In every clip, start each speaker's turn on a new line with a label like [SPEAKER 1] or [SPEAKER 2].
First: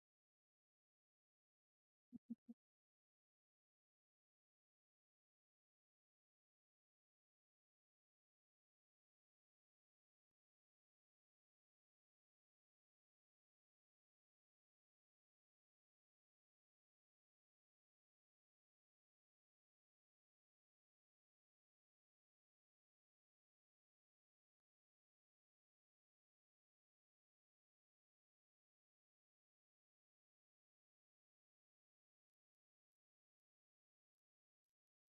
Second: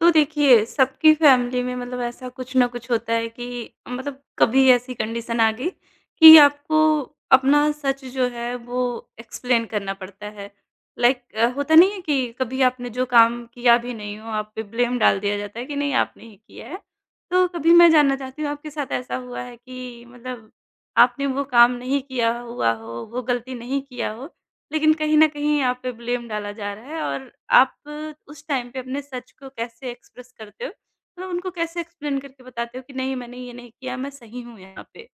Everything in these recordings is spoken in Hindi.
[SPEAKER 1] तो देखिए, सबकी फैमिली में मतलब ऐसा कुछ ना कुछ होता है कि मतलब कभी ऐसी कंडीशन आ गई कि आपको अपना सच जो है वो एक्सप्लेन करना पड़ता है। लाइक होता नहीं है कि कभी आपने जो काम किया भी नहीं हो, आप पे ब्लेम डाल दिया जाता है कि नहीं आपने ही किया है। तो कभी मैं जानना चाहती हूँ आपके साथ ऐसा हुआ है कि मतलब आपने वो काम नहीं किया हुआ हो, वो गलती नहीं किया हो लेकिन कहीं न कहीं आप पे ब्लेम डाला जा रहा है और आप उस टाइम पे अपने सच को कैसे एक्सप्रेस करते हो? मतलब उनको कैसे एक्सप्लेन करके बताते हो कि नहीं मैंने ये नहीं किया, मैं सही हूँ यहाँ पे?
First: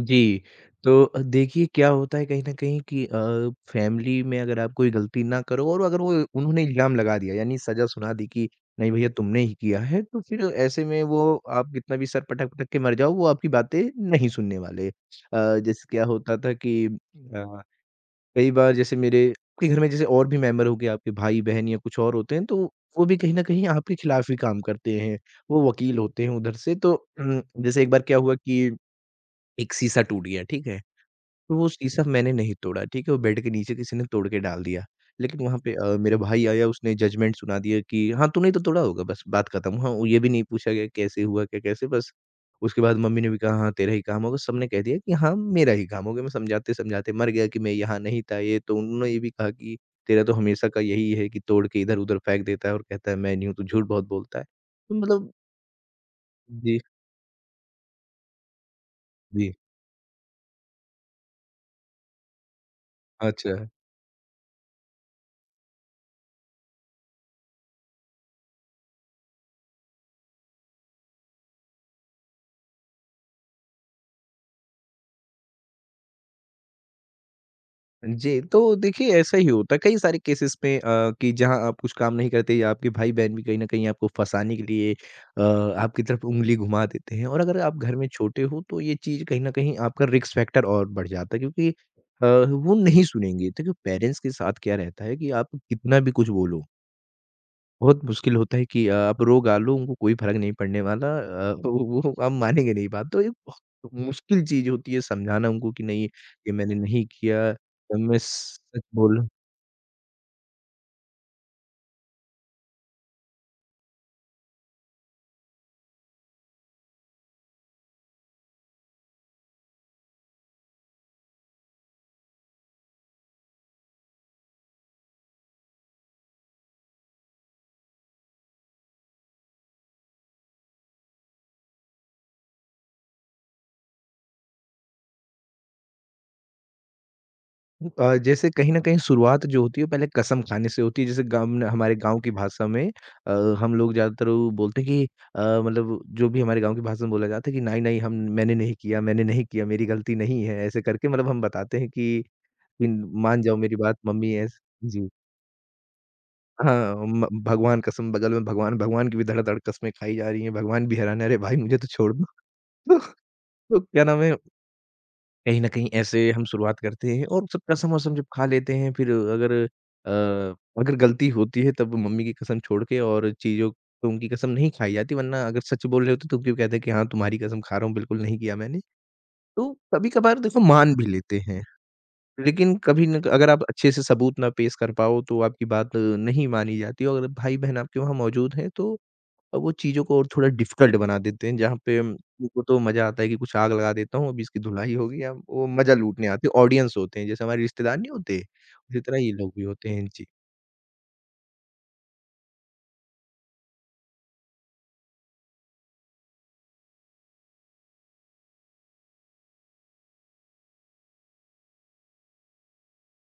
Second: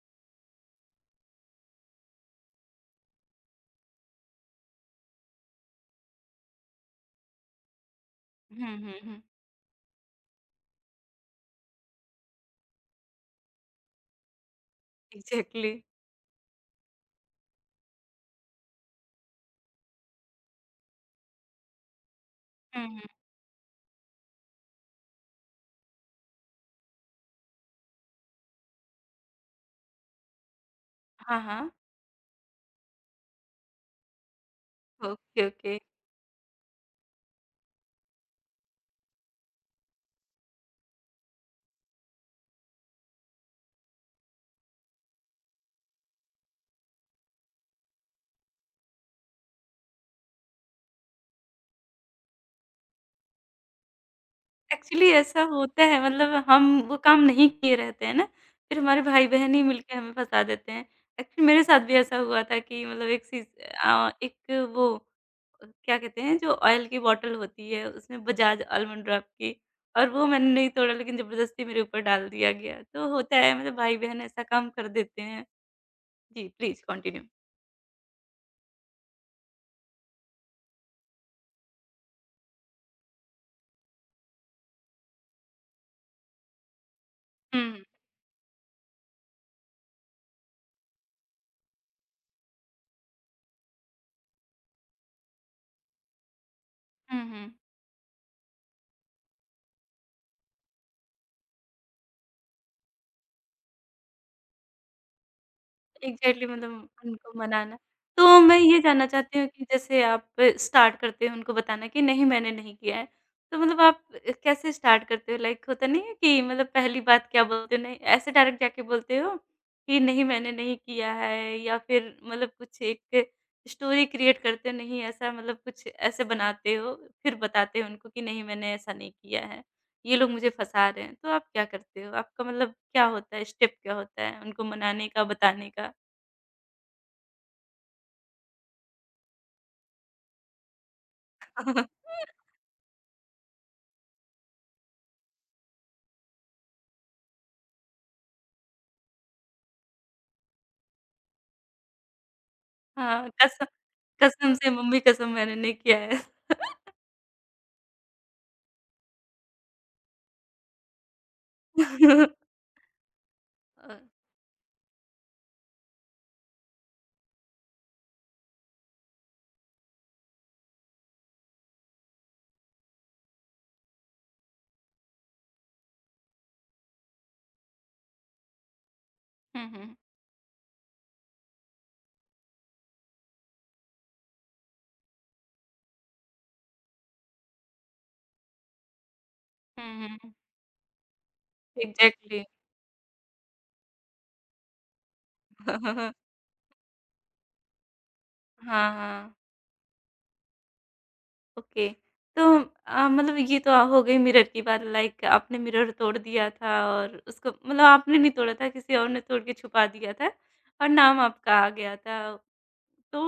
[SPEAKER 2] जी। तो देखिए क्या होता है कहीं न कहीं कि फैमिली में अगर आप कोई गलती ना करो और अगर वो उन्होंने इल्ज़ाम लगा दिया यानी सज़ा सुना दी कि
[SPEAKER 1] हुँ,
[SPEAKER 2] नहीं
[SPEAKER 1] हुँ,
[SPEAKER 2] भैया
[SPEAKER 1] हुँ।
[SPEAKER 2] तुमने ही किया है, तो फिर ऐसे में वो आप कितना भी सर पटक-पटक के मर जाओ वो आपकी बातें नहीं सुनने वाले।
[SPEAKER 1] एग्ज़ैक्टली।
[SPEAKER 2] जैसे क्या होता था कि कई बार जैसे मेरे आपके घर में जैसे और भी मेंबर हो गए आपके भाई-बहन या कुछ और होते हैं, तो
[SPEAKER 1] हुँ, हुँ।
[SPEAKER 2] वो भी कहीं न कहीं आपके खिलाफ ही काम करते हैं। वो वकील होते हैं उधर से तो जैसे एक बार क्या हुआ कि एक शीशा टूट गया, ठीक है?
[SPEAKER 1] हाँ,
[SPEAKER 2] तो वो
[SPEAKER 1] हाँ।
[SPEAKER 2] शीशा मैंने नहीं तोड़ा, ठीक है? वो बेड के नीचे किसी ने तोड़ के डाल दिया। लेकिन
[SPEAKER 1] ओके,
[SPEAKER 2] वहाँ पे
[SPEAKER 1] ओके।
[SPEAKER 2] मेरा भाई आया उसने जजमेंट सुना दिया कि हाँ, तूने ही तो तोड़ा होगा बस बात खत्म। हाँ, वो ये भी नहीं पूछा गया कैसे हुआ, क्या कैसे बस उसके बाद मम्मी ने भी कहा हाँ, तेरा ही काम होगा। सबने कह दिया कि हाँ, मेरा ही काम हो गया। मैं समझाते-समझाते मर गया कि मैं यहाँ नहीं था ये तो उन्होंने ये भी कहा कि तेरा तो हमेशा का यही है कि तोड़ के इधर-उधर फेंक देता है और कहता है मैं नहीं हूँ, तू झूठ बहुत बोलता है। तो
[SPEAKER 1] एक्चुअली
[SPEAKER 2] मतलब
[SPEAKER 1] ऐसा होता है मतलब हम
[SPEAKER 2] जी।
[SPEAKER 1] वो काम नहीं किए रहते हैं ना, फिर हमारे
[SPEAKER 2] जी।
[SPEAKER 1] भाई-बहन ही मिलके हमें फँसा देते हैं। एक्चुअली मेरे साथ भी ऐसा हुआ था कि मतलब एक सीज़
[SPEAKER 2] अच्छा।
[SPEAKER 1] अ, एक वो क्या कहते हैं जो ऑयल की बॉटल होती है उसमें बजाज आलमंड ड्रॉप की और वो मैंने नहीं तोड़ा लेकिन ज़बरदस्ती मेरे ऊपर डाल दिया गया। तो होता है मतलब भाई-बहन ऐसा काम कर देते हैं। जी, प्लीज़ कंटिन्यू।
[SPEAKER 2] जी, तो देखिए ऐसा ही होता है कई सारे केसेस में कि जहाँ आप कुछ काम नहीं करते या आपके भाई-बहन भी कहीं न कहीं आपको फँसाने के लिए आपकी तरफ उँगली घुमा देते हैं और अगर
[SPEAKER 1] हुँ,
[SPEAKER 2] आप
[SPEAKER 1] हुँ।
[SPEAKER 2] घर में छोटे हो तो ये चीज़ कहीं न कहीं आपका रिस्क फैक्टर और बढ़ जाता है क्योंकि वो नहीं सुनेंगे। देखिए पेरेंट्स के साथ क्या रहता है कि आप कितना भी कुछ बोलो
[SPEAKER 1] हुँ, हुँ।
[SPEAKER 2] बहुत मुश्किल होता है कि आप रोग आलो उनको कोई फ़र्क नहीं पड़ने वाला अ, वो आप मानेंगे नहीं बात तो ये बहुत मुश्किल चीज़ होती है समझाना उनको कि नहीं
[SPEAKER 1] एग्ज़ैक्टली
[SPEAKER 2] ये मैंने
[SPEAKER 1] मतलब
[SPEAKER 2] नहीं
[SPEAKER 1] उनको
[SPEAKER 2] किया
[SPEAKER 1] मनाना।
[SPEAKER 2] मैं
[SPEAKER 1] तो मैं ये
[SPEAKER 2] सच
[SPEAKER 1] जानना
[SPEAKER 2] बोल रहा हूँ।
[SPEAKER 1] चाहती हूँ कि जैसे आप स्टार्ट करते हो उनको बताना कि नहीं मैंने नहीं किया है। तो मतलब आप कैसे स्टार्ट करते हो? लाइक होता नहीं है कि मतलब पहली बात क्या बोलते हो? नहीं ऐसे डायरेक्ट जाके बोलते हो कि नहीं मैंने नहीं किया है या फिर मतलब कुछ एक स्टोरी क्रिएट करते हो नहीं ऐसा मतलब कुछ ऐसे बनाते हो फिर बताते हो उनको कि नहीं मैंने ऐसा नहीं किया है। ये लोग मुझे फँसा रहे हैं। तो आप क्या करते हो? आपका मतलब क्या होता है, स्टेप क्या होता है उनको मनाने का, बताने का?
[SPEAKER 2] जैसे कहीं न कहीं शुरुआत जो होती है पहले कसम खाने से होती है जैसे गाँव में हमारे गाँव की भाषा में अ, हम लोग ज़्यादातर वो बोलते हैं कि मतलब जो भी हमारे गाँव की भाषा में बोला जाता है कि नहीं, नहीं हम मैंने नहीं किया मेरी गलती नहीं है ऐसे करके मतलब हम बताते हैं कि इन
[SPEAKER 1] हाँ,
[SPEAKER 2] मान जाओ
[SPEAKER 1] कसम
[SPEAKER 2] मेरी बात मम्मी
[SPEAKER 1] कसम
[SPEAKER 2] ऐस
[SPEAKER 1] से मम्मी
[SPEAKER 2] जी।
[SPEAKER 1] कसम मैंने नहीं किया है।
[SPEAKER 2] हाँ, म भगवान कसम बगल में भगवान, भगवान की भी धड़-धड़ कसमें खाई जा रही हैं, भगवान भी हैरान है, "अरे भाई! मुझे तो छोड़ दो।" तो
[SPEAKER 1] अ,
[SPEAKER 2] क्या नाम है, कहीं न कहीं ऐसे हम शुरुआत करते हैं और सब कसम-वसम जब खा लेते हैं फिर अगर अगर गलती होती है तब मम्मी की कसम छोड़ के और चीज़ों तो उनकी कसम नहीं खाई जाती वरना अगर सच बोल रहे होते तो क्यों कहते हैं कि हाँ, तुम्हारी कसम खा रहा हूँ, बिल्कुल नहीं किया मैंने।
[SPEAKER 1] हुँ,
[SPEAKER 2] तो
[SPEAKER 1] हुँ,
[SPEAKER 2] कभी-कभार देखो मान भी लेते हैं, लेकिन कभी न अगर आप अच्छे से सबूत ना पेश कर पाओ तो आपकी बात नहीं मानी जाती और अगर भाई-बहन आपके वहाँ मौजूद हैं तो अब वो चीज़ों
[SPEAKER 1] हुँ,
[SPEAKER 2] को और
[SPEAKER 1] हुँ,
[SPEAKER 2] थोड़ा डिफ़िकल्ट बना देते हैं, जहाँ पे
[SPEAKER 1] एग्ज़ैक्टली
[SPEAKER 2] उनको तो मज़ा आता है कि कुछ आग लगा देता हूँ, अभी इसकी धुलाई होगी अब वो मज़ा लूटने आते हैं, ऑडियंस होते हैं, जैसे हमारे रिश्तेदार नहीं होते,
[SPEAKER 1] हाँ,
[SPEAKER 2] उसी तरह ये
[SPEAKER 1] हाँ,
[SPEAKER 2] लोग भी होते हैं। जी।
[SPEAKER 1] ओके। तो मतलब ये तो हो गई मिरर की बात लाइक आपने मिरर तोड़ दिया था और उसको मतलब आपने नहीं तोड़ा था किसी और ने तोड़ के छुपा दिया था और नाम आपका आ गया था। तो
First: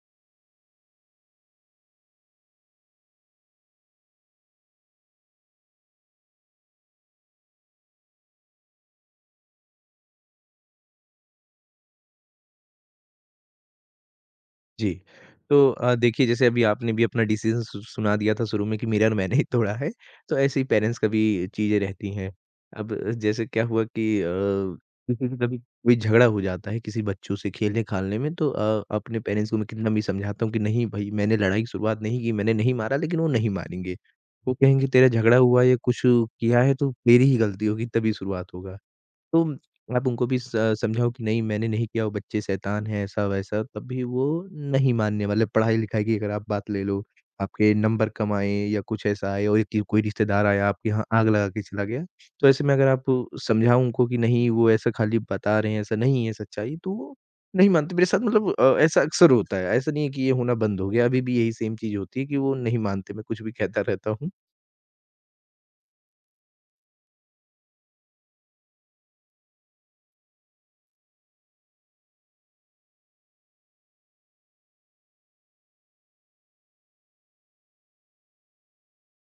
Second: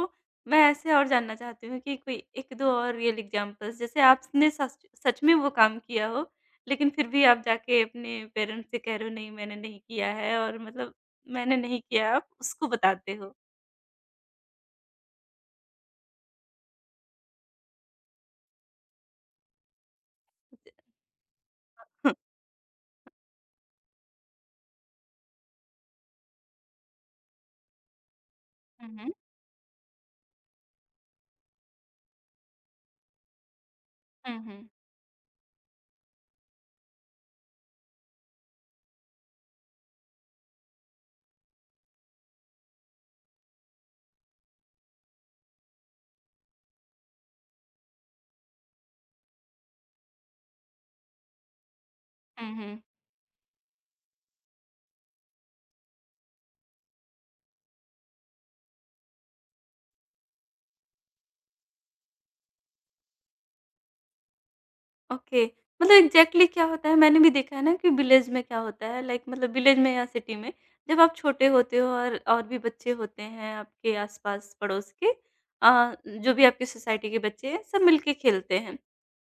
[SPEAKER 1] मैं ऐसे और जानना चाहती हूँ कि कोई 1-2 और रियल एग्ज़ाम्पल्स जैसे आपने सच सच में वो काम किया हो, लेकिन फिर भी आप जाके अपने पेरेंट्स से कह रहे हो नहीं मैंने नहीं किया है और मतलब मैंने नहीं किया, आप उसको बताते हो?
[SPEAKER 2] जी। तो देखिए जैसे अभी आपने भी अपना डिसीज़न सु सुना दिया था शुरू में कि मिरर मैंने ही तोड़ा है, तो ऐसे ही पेरेंट्स का भी चीज़ें रहती
[SPEAKER 1] हुँ,
[SPEAKER 2] हैं। अब जैसे क्या हुआ कि किसी से कभी कोई झगड़ा हो जाता है किसी बच्चों से खेलने-खालने में तो
[SPEAKER 1] हुँ।
[SPEAKER 2] अपने पेरेंट्स को मैं कितना भी समझाता हूँ कि नहीं भई मैंने लड़ाई की शुरुआत नहीं की, मैंने नहीं मारा लेकिन वो नहीं मानेंगे।
[SPEAKER 1] हुँ,
[SPEAKER 2] वो
[SPEAKER 1] हुँ।
[SPEAKER 2] कहेंगे तेरा झगड़ा हुआ या कुछ किया है तो तेरी ही गलती होगी तभी शुरुआत होगा। तो आप उनको भी स समझाओ कि नहीं मैंने नहीं किया, वो बच्चे शैतान हैं, ऐसा-वैसा, तब भी वो नहीं मानने वाले। पढ़ाई-लिखाई की अगर आप बात ले लो, आपके नंबर कम आए या कुछ ऐसा आए और एक कोई रिश्तेदार आया, आपके यहाँ आग लगा के चला गया, तो
[SPEAKER 1] हुँ,
[SPEAKER 2] ऐसे में
[SPEAKER 1] हुँ।
[SPEAKER 2] अगर आप समझाओ उनको कि नहीं वो ऐसा खाली बता रहे हैं, ऐसा नहीं है सच्चाई, तो वो नहीं मानते। मेरे साथ मतलब ऐसा अक्सर होता है, ऐसा नहीं है कि ये होना बंद हो गया, अभी भी यही सेम चीज़ होती है कि वो नहीं मानते, मैं कुछ भी कहता रहता हूँ।
[SPEAKER 1] ओके, मतलब एग्ज़ैक्टली क्या होता है मैंने भी देखा है ना कि विलेज में क्या होता है लाइक मतलब विलेज में या सिटी में जब आप छोटे होते हो और भी बच्चे होते हैं आपके आस-पास पड़ोस के जो भी आपकी सोसाइटी के बच्चे हैं सब मिलके खेलते हैं।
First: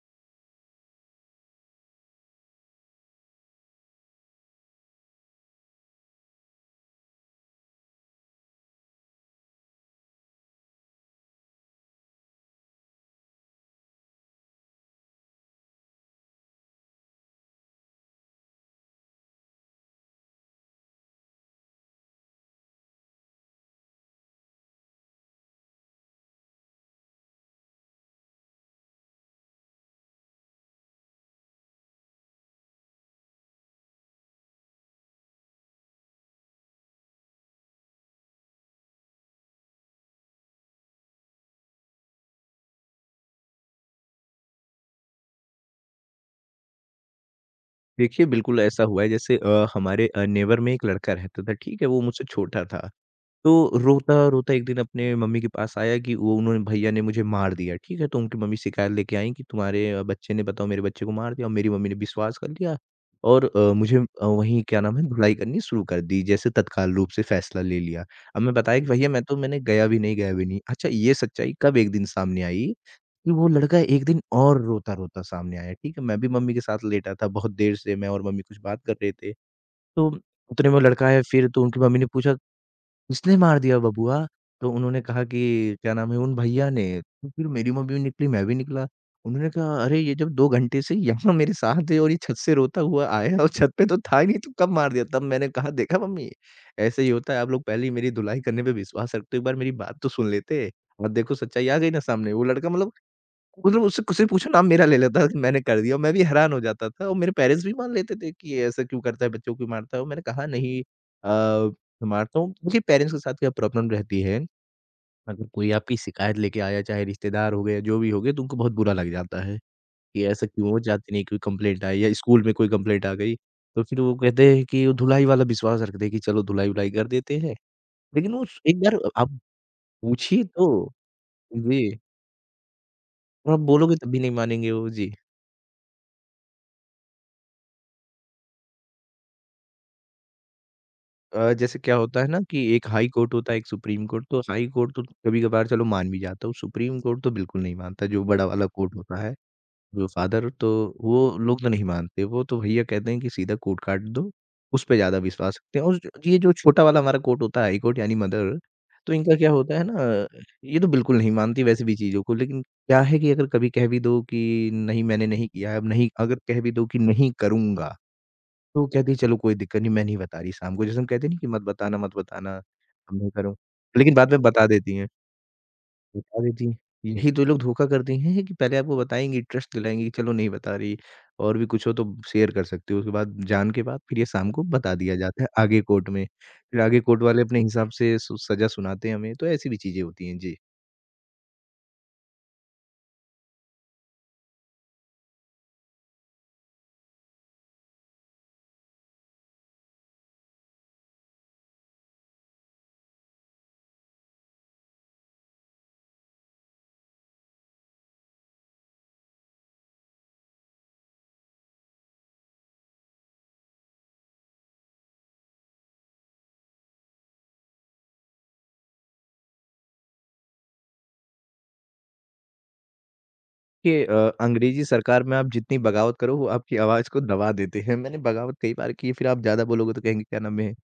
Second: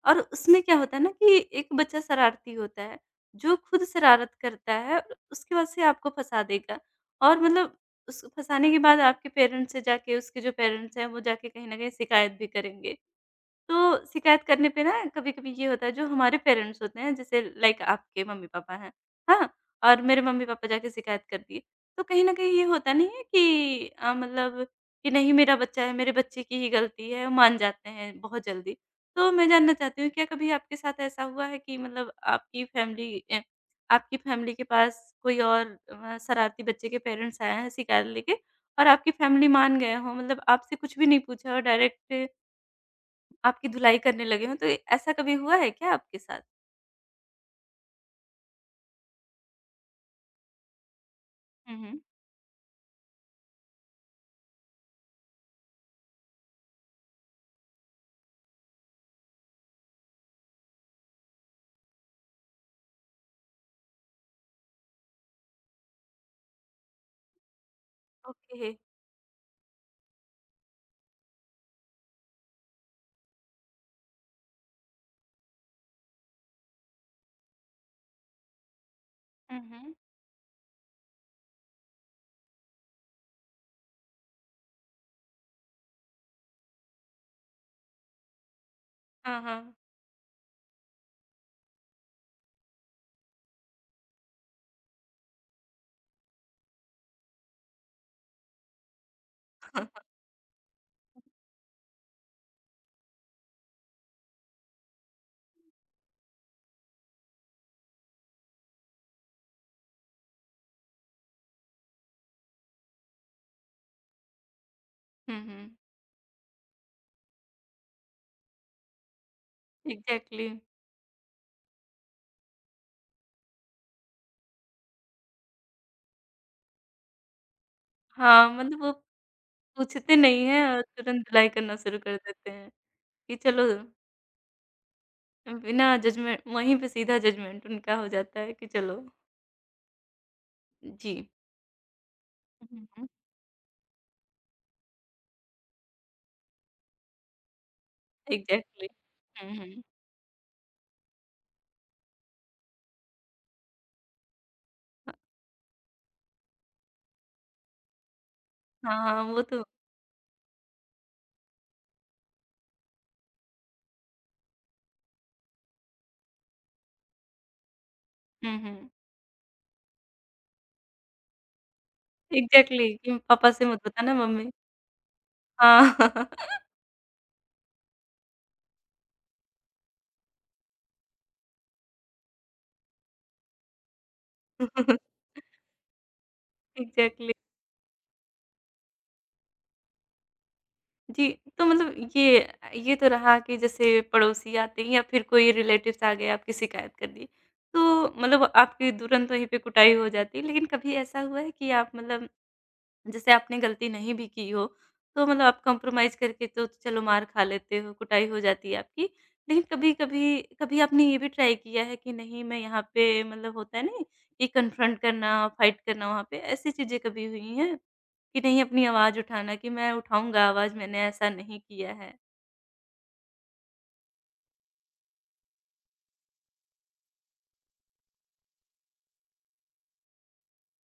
[SPEAKER 1] और उसमें क्या होता है ना कि एक बच्चा शरारती होता है, जो खुद शरारत करता है उसके बाद से आपको फँसा देगा और मतलब उस फँसाने के बाद आपके पेरेंट्स से जाके उसके जो पेरेंट्स हैं वो जाके कहीं न कहीं शिकायत भी करेंगे। तो शिकायत करने पे ना कभी-कभी ये होता है जो हमारे पेरेंट्स होते हैं जैसे लाइक आपके मम्मी-पापा हैं, हाँ? और मेरे मम्मी-पापा जाके शिकायत कर दिए। तो कहीं न कहीं ये होता नहीं है कि मतलब कि नहीं मेरा बच्चा है, मेरे बच्चे की ही गलती है, मान जाते हैं बहुत जल्दी। तो मैं जानना चाहती हूँ क्या कभी आपके साथ ऐसा हुआ है कि मतलब आपकी फैमिली के पास कोई और शरारती बच्चे के पेरेंट्स आए हैं शिकायत लेके और आपकी फैमिली मान गए हों मतलब आपसे कुछ भी नहीं पूछा और डायरेक्ट आपकी धुलाई करने लगे हों, तो ऐसा कभी हुआ है क्या आपके साथ?
[SPEAKER 2] देखिए, बिल्कुल ऐसा हुआ है जैसे हमारे नेबर में एक लड़का रहता था,
[SPEAKER 1] हुँ,
[SPEAKER 2] ठीक है? वो
[SPEAKER 1] हुँ।
[SPEAKER 2] मुझसे छोटा था, तो रोता-रोता एक दिन अपने मम्मी के पास आया कि वो उन्होंने भैया ने मुझे मार दिया, ठीक है? तो उनकी मम्मी शिकायत लेके आईं कि तुम्हारे बच्चे ने बताओ मेरे बच्चे को मार दिया और मेरी मम्मी ने विश्वास कर लिया और मुझे वहीं क्या नाम है धुलाई करनी शुरू कर दी, जैसे तत्काल रूप से फ़ैसला ले लिया। अब मैं
[SPEAKER 1] ओके।
[SPEAKER 2] बताया कि भैया मैं तो मैंने गया भी नहीं, गया भी नहीं। अच्छा ये सच्चाई कब एक दिन सामने आई कि वो लड़का एक दिन और रोता-रोता सामने आया, ठीक है? मैं भी मम्मी के साथ लेटा था बहुत देर से, मैं और मम्मी कुछ बात कर रहे थे।
[SPEAKER 1] हुँ, हुँ।
[SPEAKER 2] तो उतने में वो लड़का आया फिर तो उनकी मम्मी ने पूछा, "किसने मार दिया बबुआ?" तो उन्होंने कहा कि क्या नाम है, "उन भैया ने।" तो फिर मेरी मम्मी भी निकली, मैं भी निकला।
[SPEAKER 1] हाँ,
[SPEAKER 2] उन्होंने
[SPEAKER 1] हाँ।
[SPEAKER 2] कहा, "अरे! ये जब 2 घंटे से यहाँ मेरे साथ है और ये छत से रोता हुआ आया और छत पे तो था ही नहीं, तो कब मार दिया?" तब मैंने कहा, "देखा मम्मी, ऐसे ही होता है, आप लोग पहले ही मेरी धुलाई करने पे विश्वास रखते हो, एक बार मेरी बात तो सुन लेते। और देखो सच्चाई आ गई ना सामने।" वो लड़का मतलब मतलब उससे उससे पूछो ना मेरा ले लेता था कि मैंने कर दिया और मैं भी हैरान हो जाता था और मेरे पेरेंट्स भी मान लेते थे कि ये ऐसा क्यों करता है, बच्चों को क्यों मारता है और मैंने कहा नहीं मारता हूँ। देखिए पेरेंट्स के साथ क्या प्रॉब्लम रहती है,
[SPEAKER 1] हुँ,
[SPEAKER 2] अगर
[SPEAKER 1] हुँ।
[SPEAKER 2] कोई आपकी शिकायत लेके आया चाहे रिश्तेदार हो गए या जो भी हो गए तो उनको बहुत बुरा लग जाता है, कि ऐसा
[SPEAKER 1] एग्ज़ैक्टली।
[SPEAKER 2] क्यों हो जाते नहीं कोई कंप्लेंट आई या स्कूल में कोई कंप्लेंट आ गई, तो फिर वो कहते हैं कि वो धुलाई वाला विश्वास रखते हैं कि चलो धुलाई-वुलाई कर देते हैं, लेकिन वो
[SPEAKER 1] हाँ,
[SPEAKER 2] एक
[SPEAKER 1] मतलब वो
[SPEAKER 2] बार आप
[SPEAKER 1] पूछते
[SPEAKER 2] पूछिए
[SPEAKER 1] नहीं हैं और
[SPEAKER 2] तो
[SPEAKER 1] तुरंत धुलाई करना
[SPEAKER 2] जी,
[SPEAKER 1] शुरू कर देते हैं कि
[SPEAKER 2] और आप
[SPEAKER 1] चलो
[SPEAKER 2] बोलोगे तब भी नहीं मानेंगे वो। जी।
[SPEAKER 1] बिना जजमेंट वहीं पे सीधा जजमेंट उनका हो जाता है कि चलो जी।
[SPEAKER 2] जैसे क्या होता है ना कि एक
[SPEAKER 1] हुँ,
[SPEAKER 2] हाई
[SPEAKER 1] हुँ।
[SPEAKER 2] कोर्ट होता है, एक सुप्रीम कोर्ट, तो हाई कोर्ट तो कभी-कभार चलो मान भी जाता हूँ, सुप्रीम कोर्ट तो बिल्कुल नहीं मानता, जो बड़ा वाला
[SPEAKER 1] एग्ज़ैक्टली।
[SPEAKER 2] कोर्ट होता है,
[SPEAKER 1] हुँ, हुँ।
[SPEAKER 2] जो फादर तो वो लोग तो नहीं मानते, वो तो भैया कहते हैं कि सीधा कोर्ट काट दो, उस पे
[SPEAKER 1] ह
[SPEAKER 2] ज़्यादा विश्वास रखते हैं और जो- ये जो छोटा वाला हमारा कोर्ट होता है, हाई कोर्ट यानी मदर,
[SPEAKER 1] हाँ,
[SPEAKER 2] तो
[SPEAKER 1] हाँ,
[SPEAKER 2] इनका
[SPEAKER 1] वो
[SPEAKER 2] क्या
[SPEAKER 1] तो
[SPEAKER 2] होता है ना, ये तो बिल्कुल नहीं मानती वैसे भी चीज़ों को, लेकिन क्या है कि अगर कभी कह भी दो कि नहीं मैंने नहीं किया है, अब नहीं अगर कह भी दो कि नहीं करूँगा
[SPEAKER 1] हुँ,
[SPEAKER 2] तो वो
[SPEAKER 1] हुँ।
[SPEAKER 2] कहती है, "चलो कोई दिक्कत नहीं, मैं नहीं बता रही शाम को।" जैसे हम कहते नहीं कि मत बताना, मत बताना,
[SPEAKER 1] एग्ज़ैक्टली
[SPEAKER 2] अब
[SPEAKER 1] कि
[SPEAKER 2] नहीं
[SPEAKER 1] पापा
[SPEAKER 2] करूँ।
[SPEAKER 1] से मत
[SPEAKER 2] लेकिन
[SPEAKER 1] बताना
[SPEAKER 2] बाद में
[SPEAKER 1] मम्मी
[SPEAKER 2] बता देती हैं,
[SPEAKER 1] हाँ।
[SPEAKER 2] बता देती हैं। यही तो लोग धोखा करते हैं कि पहले आपको बताएँगी, ट्रस्ट दिलाएँगी कि चलो नहीं बता रही और भी कुछ हो तो शेयर कर सकते हो। उसके बाद जान के बाद फिर ये शाम को बता दिया जाता है आगे कोर्ट में। फिर आगे कोर्ट
[SPEAKER 1] एग्ज़ैक्टली।
[SPEAKER 2] वाले अपने हिसाब से सु सज़ा सुनाते हैं हमें, तो ऐसी भी चीज़ें होती हैं। जी।
[SPEAKER 1] जी, तो मतलब ये तो रहा कि जैसे पड़ोसी आते हैं या फिर कोई रिलेटिव्स आ गए आपकी शिकायत कर दी, तो मतलब आपकी तुरंत वहीं पे कुटाई हो जाती है। लेकिन कभी ऐसा हुआ है कि आप मतलब जैसे आपने गलती नहीं भी की हो, तो मतलब आप कॉम्प्रोमाइज़ करके तो चलो मार खा लेते हो, कुटाई हो जाती है आपकी। लेकिन कभी-कभी कभी कभी आपने ये भी ट्राई किया है कि नहीं मैं यहाँ पे मतलब होता है ना कि कन्फ्रंट करना, फाइट करना वहाँ पे, ऐसी चीज़ें कभी हुई हैं? कि नहीं अपनी आवाज़ उठाना कि मैं उठाऊँगा आवाज़ मैंने ऐसा नहीं किया है।
[SPEAKER 2] देखिए अंग्रेज़ी सरकार में आप जितनी बगावत करो वो आपकी आवाज़ को दबा देते हैं। मैंने बगावत कई बार की है फिर आप ज़्यादा बोलोगे तो कहेंगे क्या नाम है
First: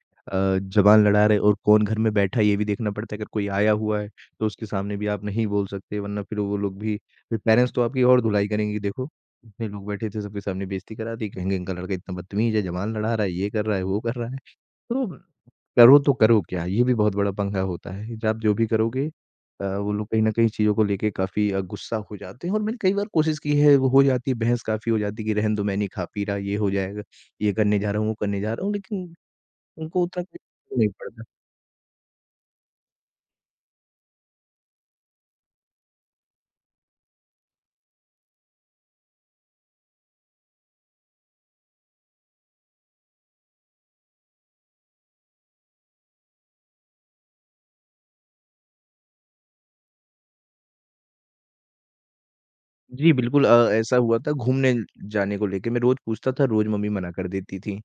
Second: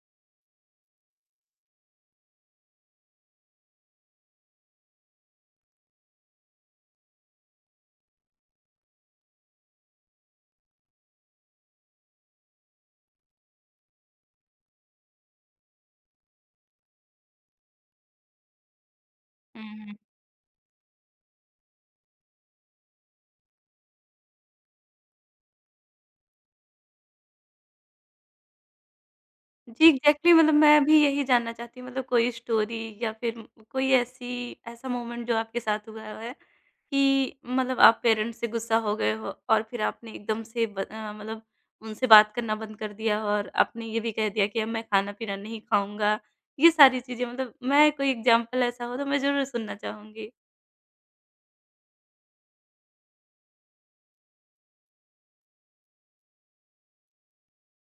[SPEAKER 2] ज़बान लड़ा रहे और कौन घर में बैठा है ये भी देखना पड़ता है। अगर कोई आया हुआ है तो उसके सामने भी आप नहीं बोल सकते वरना फिर वो लोग भी फिर पेरेंट्स तो आपकी और धुलाई करेंगे कि देखो इतने लोग बैठे थे सबके सामने बेइज़्ज़ती करा दी। कहेंगे इनका लड़का इतना बदतमीज़ है, ज़बान लड़ा रहा है, ये कर रहा है, वो कर रहा है। तो तो करो क्या? ये भी बहुत बड़ा पंगा होता है। ज आप जो भी करोगे
[SPEAKER 1] हुँ,
[SPEAKER 2] वो
[SPEAKER 1] हुँ।
[SPEAKER 2] लोग कहीं न कहीं चीज़ों को लेके काफ़ी गुस्सा हो जाते हैं और मैंने कई बार कोशिश की है, वो हो जाती है, बहस काफ़ी हो जाती है कि रहने दो मैं नहीं खा पी रहा, ये हो जाएगा, ये करने जा रहा हूँ, वो करने जा रहा हूँ, लेकिन
[SPEAKER 1] जी,
[SPEAKER 2] उनको उतना
[SPEAKER 1] एग्ज़ैक्टली
[SPEAKER 2] कुछ
[SPEAKER 1] मतलब मैं
[SPEAKER 2] नहीं
[SPEAKER 1] भी यही
[SPEAKER 2] पड़ता।
[SPEAKER 1] जानना चाहती हूँ मतलब कोई स्टोरी या फ़िर कोई ऐसी ऐसा मोमेंट जो आपके साथ हुआ है कि मतलब आप पेरेंट्स से गुस्सा हो गए हो और फ़िर आपने एकदम से मतलब उनसे बात करना बंद कर दिया और आपने ये भी कह दिया कि अब मैं खाना-पीना नहीं खाऊँगा। ये सारी चीज़ें मतलब मैं कोई एग्ज़ाम्पल ऐसा हो तो मैं ज़रूर सुनना चाहूँगी?
[SPEAKER 2] जी, बिल्कुल ऐसा हुआ था घूमने जाने को लेके मैं रोज़ पूछता था, रोज़ मम्मी मना कर देती थी।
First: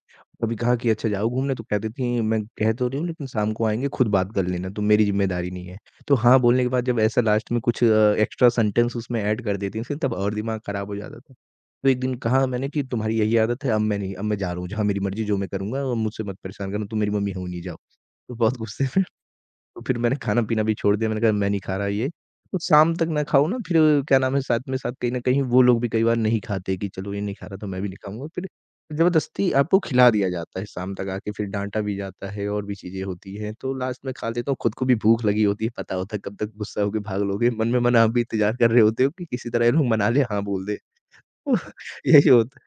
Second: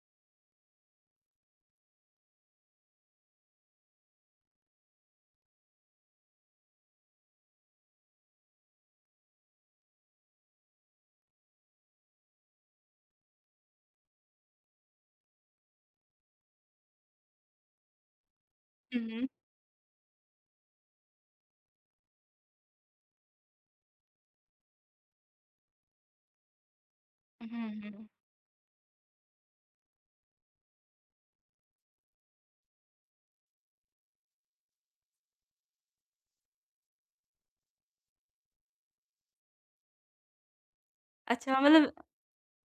[SPEAKER 2] कभी कहा कि अच्छा जाओ घूमने तो कहती थी मैं कह तो रही हूँ लेकिन शाम को आएँगे खुद बात कर लेना, तुम मेरी ज़िम्मेदारी नहीं है। तो हाँ, बोलने के बाद जब ऐसा लास्ट में कुछ एक्स्ट्रा सेंटेंस उसमें ऐड कर देती थी तब और दिमाग खराब हो जाता था। तो एक दिन कहा मैंने कि तुम्हारी यही आदत है, अब मैं नहीं अब मैं जा रहा हूँ, जहाँ मेरी मर्ज़ी जो मैं करूँगा मुझसे मत परेशान करना, तुम मेरी मम्मी हो नहीं, जाओ। तो बहुत गुस्से
[SPEAKER 1] हुँ,
[SPEAKER 2] में
[SPEAKER 1] हुँ।
[SPEAKER 2] तो फिर मैंने खाना-पीना भी छोड़ दिया, मैंने कहा मैं नहीं खा रहा ये। तो शाम तक ना खाओ ना फिर क्या नाम है साथ में साथ कहीं न कहीं वो लोग भी कई बार नहीं खाते कि चलो ये नहीं खा रहा तो
[SPEAKER 1] हुँ,
[SPEAKER 2] मैं भी नहीं
[SPEAKER 1] हुँ।
[SPEAKER 2] खाऊँगा। फिर ज़बरदस्ती आपको खिला दिया जाता है शाम तक आके फिर डाँटा भी जाता है और भी चीज़ें होती हैं। तो लास्ट में खा लेता हूँ, खुद को भी भूख लगी होती है, पता होता है कब तक गुस्सा होके भाग लोगे। मन आप भी इंतज़ार कर रहे होते हो कि किसी तरह ये लोग मना ले हाँ बोल दे।
[SPEAKER 1] अच्छा मतलब
[SPEAKER 2] यही होता है।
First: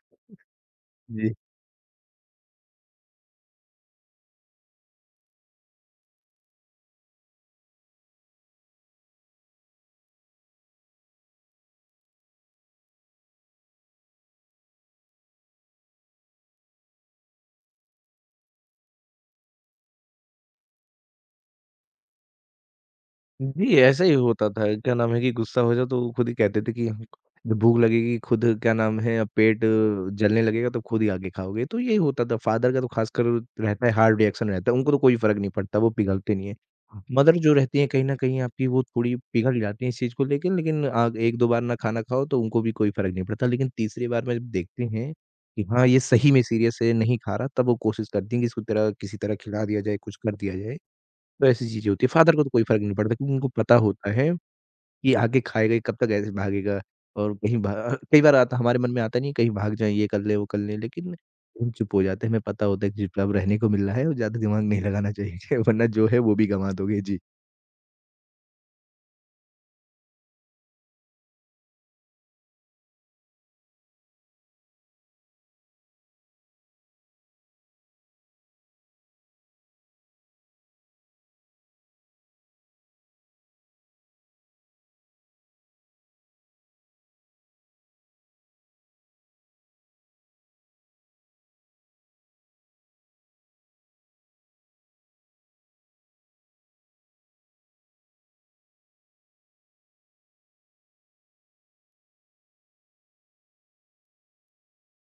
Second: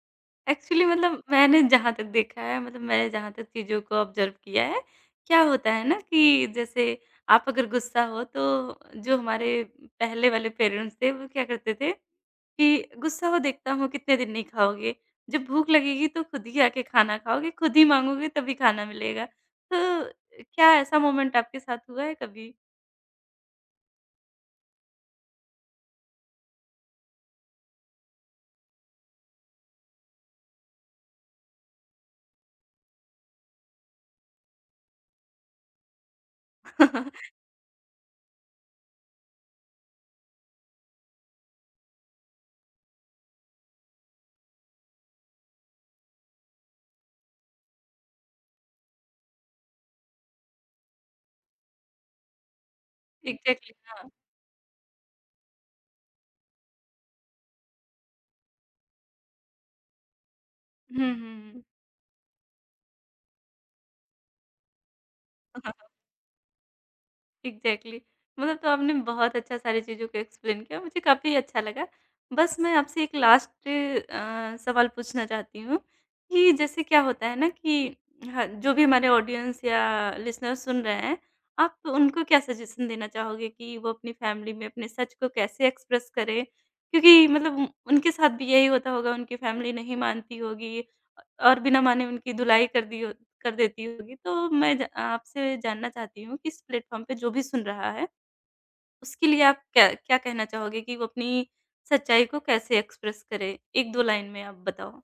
[SPEAKER 1] एक्चुअली मतलब
[SPEAKER 2] जी।
[SPEAKER 1] मैंने जहाँ तक देखा है मतलब मैंने जहाँ तक चीज़ों को ऑब्ज़र्व किया है, क्या होता है ना कि जैसे आप अगर गुस्सा हो तो जो हमारे पहले वाले पेरेंट्स थे वो क्या करते थे कि गुस्सा हो देखता हूँ कितने दिन नहीं खाओगे, जब भूख लगेगी तो खुद ही आके खाना खाओगे, खुद ही माँगोगे तभी खाना मिलेगा। तो क्या ऐसा मोमेंट आपके साथ हुआ है कभी?
[SPEAKER 2] जी, ऐसा ही होता था। क्या नाम है कि गुस्सा हो जाओ तो वो खुद ही कहते थे कि जब भूख लगेगी खुद क्या नाम है अब पेट जलने लगेगा तो खुद ही आके खाओगे। तो यही होता था। फ़ादर का तो ख़ासकर रहता है हार्ड रिएक्शन रहता है। उनको तो कोई फ़र्क नहीं पड़ता, वो पिघलते नहीं हैं। मदर जो रहती हैं कहीं न कहीं आपकी वो थोड़ी पिघल जाती हैं इस चीज़ को लेके लेकिन 1-2 बार ना खाना खाओ तो उनको भी कोई फ़र्क नहीं पड़ता। लेकिन तीसरी बार में जब देखते हैं कि हाँ, ये सही में सीरियस है, नहीं खा रहा तब वो कोशिश करती हैं कि इसको तेरा किसी तरह खिला दिया जाए, कुछ कर दिया जाए। तो ऐसी चीज़ें होती है। फादर को तो कोई फ़र्क नहीं पड़ता क्योंकि उनको पता
[SPEAKER 1] एग्ज़ैक्टली
[SPEAKER 2] होता
[SPEAKER 1] हाँ।
[SPEAKER 2] है कि आगे खाएगा ये, कब तक ऐसे भागेगा और कहीं भा कई बार आता हमारे मन में आता नहीं है कहीं भाग जाएँ, ये कर लें, वो कर लें,
[SPEAKER 1] हुँ,
[SPEAKER 2] लेकिन
[SPEAKER 1] हुँ,
[SPEAKER 2] हम चुप हो जाते हैं। हमें पता होता है कि जितना अब रहने को मिल रहा है और ज़्यादा दिमाग नहीं लगाना चाहिए
[SPEAKER 1] हुँ।
[SPEAKER 2] वरना जो है वो भी गँवा दोगे। जी।
[SPEAKER 1] एग्ज़ैक्टली मतलब तो आपने बहुत अच्छा सारी चीज़ों को एक्सप्लेन किया, मुझे काफ़ी अच्छा लगा। बस मैं आपसे एक लास्ट सवाल पूछना चाहती हूँ कि जैसे क्या होता है ना कि ह जो भी हमारे ऑडियंस या लिसनर सुन रहे हैं, आप उनको क्या सजेशन देना चाहोगे कि वो अपनी फैमिली में अपने सच को कैसे एक्सप्रेस करें? क्योंकि मतलब उनके साथ भी यही होता होगा, उनकी फैमिली नहीं मानती होगी और बिना माने उनकी धुलाई कर दी हो कर देती होगी। तो मैं ज आपसे जानना चाहती हूँ कि इस प्लेटफ़ॉर्म पे जो भी सुन रहा है, उसके लिए आप क्या क्या कहना चाहोगे कि वो अपनी सच्चाई को कैसे एक्सप्रेस करे? 1-2 लाइन में आप बताओ?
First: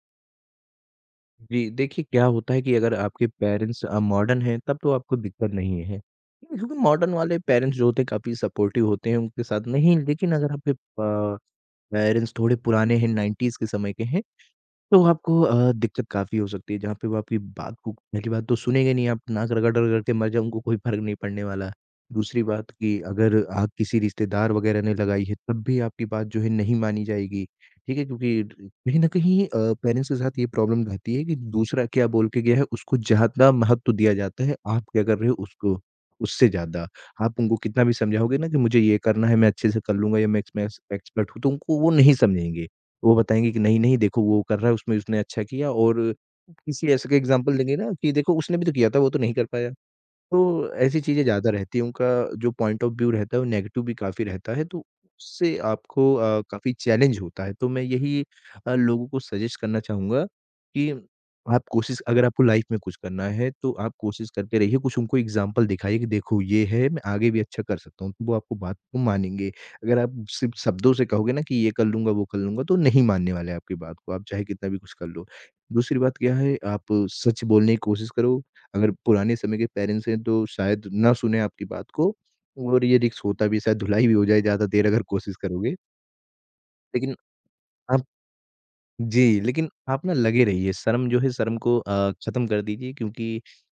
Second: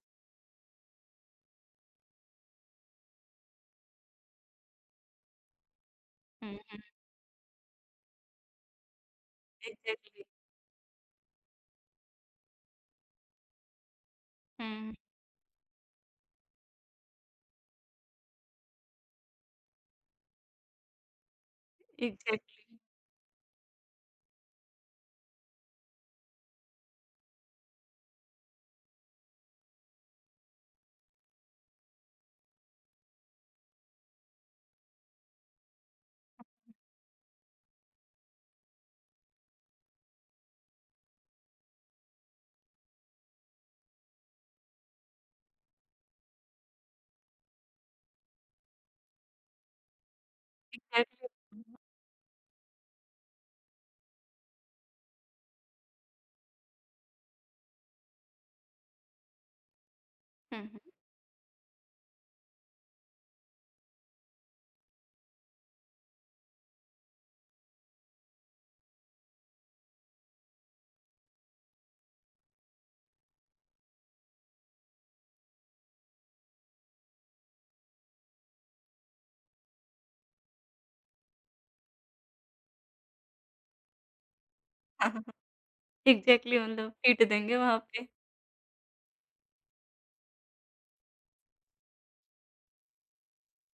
[SPEAKER 2] जी, देखिए क्या होता है कि अगर आपके पेरेंट्स मॉडर्न हैं तब तो आपको दिक्कत नहीं है।
[SPEAKER 1] हुँ,
[SPEAKER 2] क्योंकि
[SPEAKER 1] हुँ।
[SPEAKER 2] मॉडर्न वाले पेरेंट्स जो होते हैं काफ़ी सपोर्टिव होते हैं उनके साथ नहीं
[SPEAKER 1] एग्ज़ैक्टली।
[SPEAKER 2] लेकिन अगर आपके प पेरेंट्स थोड़े पुराने हैं 90s के समय के हैं
[SPEAKER 1] हुँ,
[SPEAKER 2] तो आपको दिक्कत काफ़ी हो सकती है, जहाँ पे वो आपकी बात को पहली बात तो सुनेंगे नहीं, आप नाक रगड़-रगड़ के मर जाओ, उनको कोई फ़र्क नहीं पड़ने वाला। दूसरी बात
[SPEAKER 1] एग्ज़ैक्टली,
[SPEAKER 2] कि अगर आग किसी रिश्तेदार वगैरह ने लगाई है, तब भी आपकी बात जो है नहीं मानी जाएगी, ठीक है? क्योंकि कहीं न कहीं पेरेंट्स के साथ ये प्रॉब्लम रहती है कि दूसरा क्या बोल के गया है, उसको ज़्यादा महत्व दिया जाता है, आप क्या कर रहे हो उसको उससे ज़्यादा। आप उनको कितना भी समझाओगे ना कि मुझे ये करना है, मैं अच्छे से कर लूँगा या मैं इसमें एक्सपर्ट हूँ, तो उनको वो नहीं समझेंगे। वो बताएँगे कि नहीं, नहीं देखो वो कर रहा है उसमें उसने अच्छा किया और किसी ऐसे का एग्ज़ाम्पल देंगे ना कि देखो उसने भी तो किया था, वो तो नहीं कर पाया। तो ऐसी चीज़ें ज़्यादा
[SPEAKER 1] एग्ज़ैक्टली।
[SPEAKER 2] रहती हैं, उनका जो पॉइंट ऑफ व्यू रहता है, वो नेगेटिव भी काफ़ी रहता है, तो उससे आपको काफ़ी चैलेंज होता है। तो मैं यही लोगों को सजेस्ट करना चाहूँगा
[SPEAKER 1] हुँ, हुँ।
[SPEAKER 2] कि आप कोशिश अगर आपको लाइफ़ में कुछ करना है, तो आप कोशिश करते रहिए, कुछ उनको एग्ज़ाम्पल दिखाइए कि देखो ये है, मैं आगे भी अच्छा कर सकता हूँ, तो वो आपको बात को मानेंगे। अगर आप सिर्फ़ शब्दों से कहोगे ना कि ये कर लूँगा, वो कर लूँगा, तो नहीं मानने वाले हैं आपकी बात को, आप चाहे कितना भी कुछ कर लो। दूसरी बात क्या है, आप सच बोलने की कोशिश करो। अगर पुराने समय के पेरेंट्स हैं तो शायद ना सुने आपकी बात को और ये रिस्क होता भी है, शायद धुलाई भी हो जाए ज़्यादा देर अगर
[SPEAKER 1] हाँ, हाँ, हाँ।
[SPEAKER 2] कोशिश करोगे।
[SPEAKER 1] एग्ज़ैक्टली मतलब
[SPEAKER 2] लेकिन
[SPEAKER 1] पीट देंगे वहाँ
[SPEAKER 2] आप
[SPEAKER 1] पे।
[SPEAKER 2] जी, लेकिन आप ना लगे रहिए, शर्म जो है शर्म को ख़त्म कर दीजिए क्योंकि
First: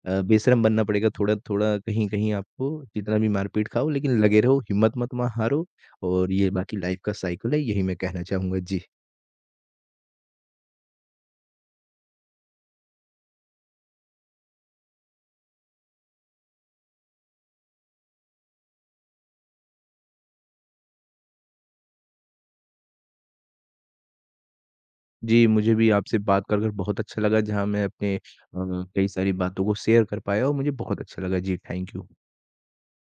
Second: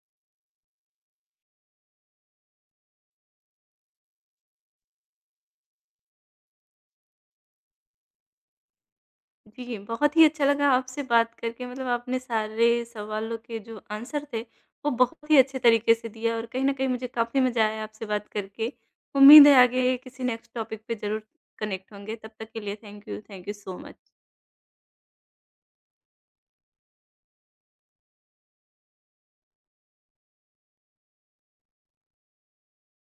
[SPEAKER 2] बेशर्म बनना पड़ेगा थोड़ा-थोड़ा, कहीं-कहीं आपको जितना भी मार-पीट खाओ लेकिन लगे रहो, हिम्मत मत मा हारो और ये बाकी लाइफ़ का साइकिल है, यही मैं कहना चाहूँगा। जी।
[SPEAKER 1] जी, बहुत ही अच्छा लगा आपसे बात करके मतलब आपने सारे सवालों के जो आंसर थे, वो बहुत ही अच्छे तरीके से दिए और कहीं न कहीं मुझे काफ़ी मज़ा आया आपसे बात करके। उम्मीद है आगे किसी नेक्स्ट टॉपिक पे ज़रूर कनेक्ट होंगे, तब तक के लिए थैंक यू सो मच।
[SPEAKER 2] जी, मुझे भी आपसे बात कर कर बहुत अच्छा लगा जहाँ मैं अपने कई सारी बातों को शेयर कर पाया और मुझे बहुत अच्छा लगा। जी, थैंक यू।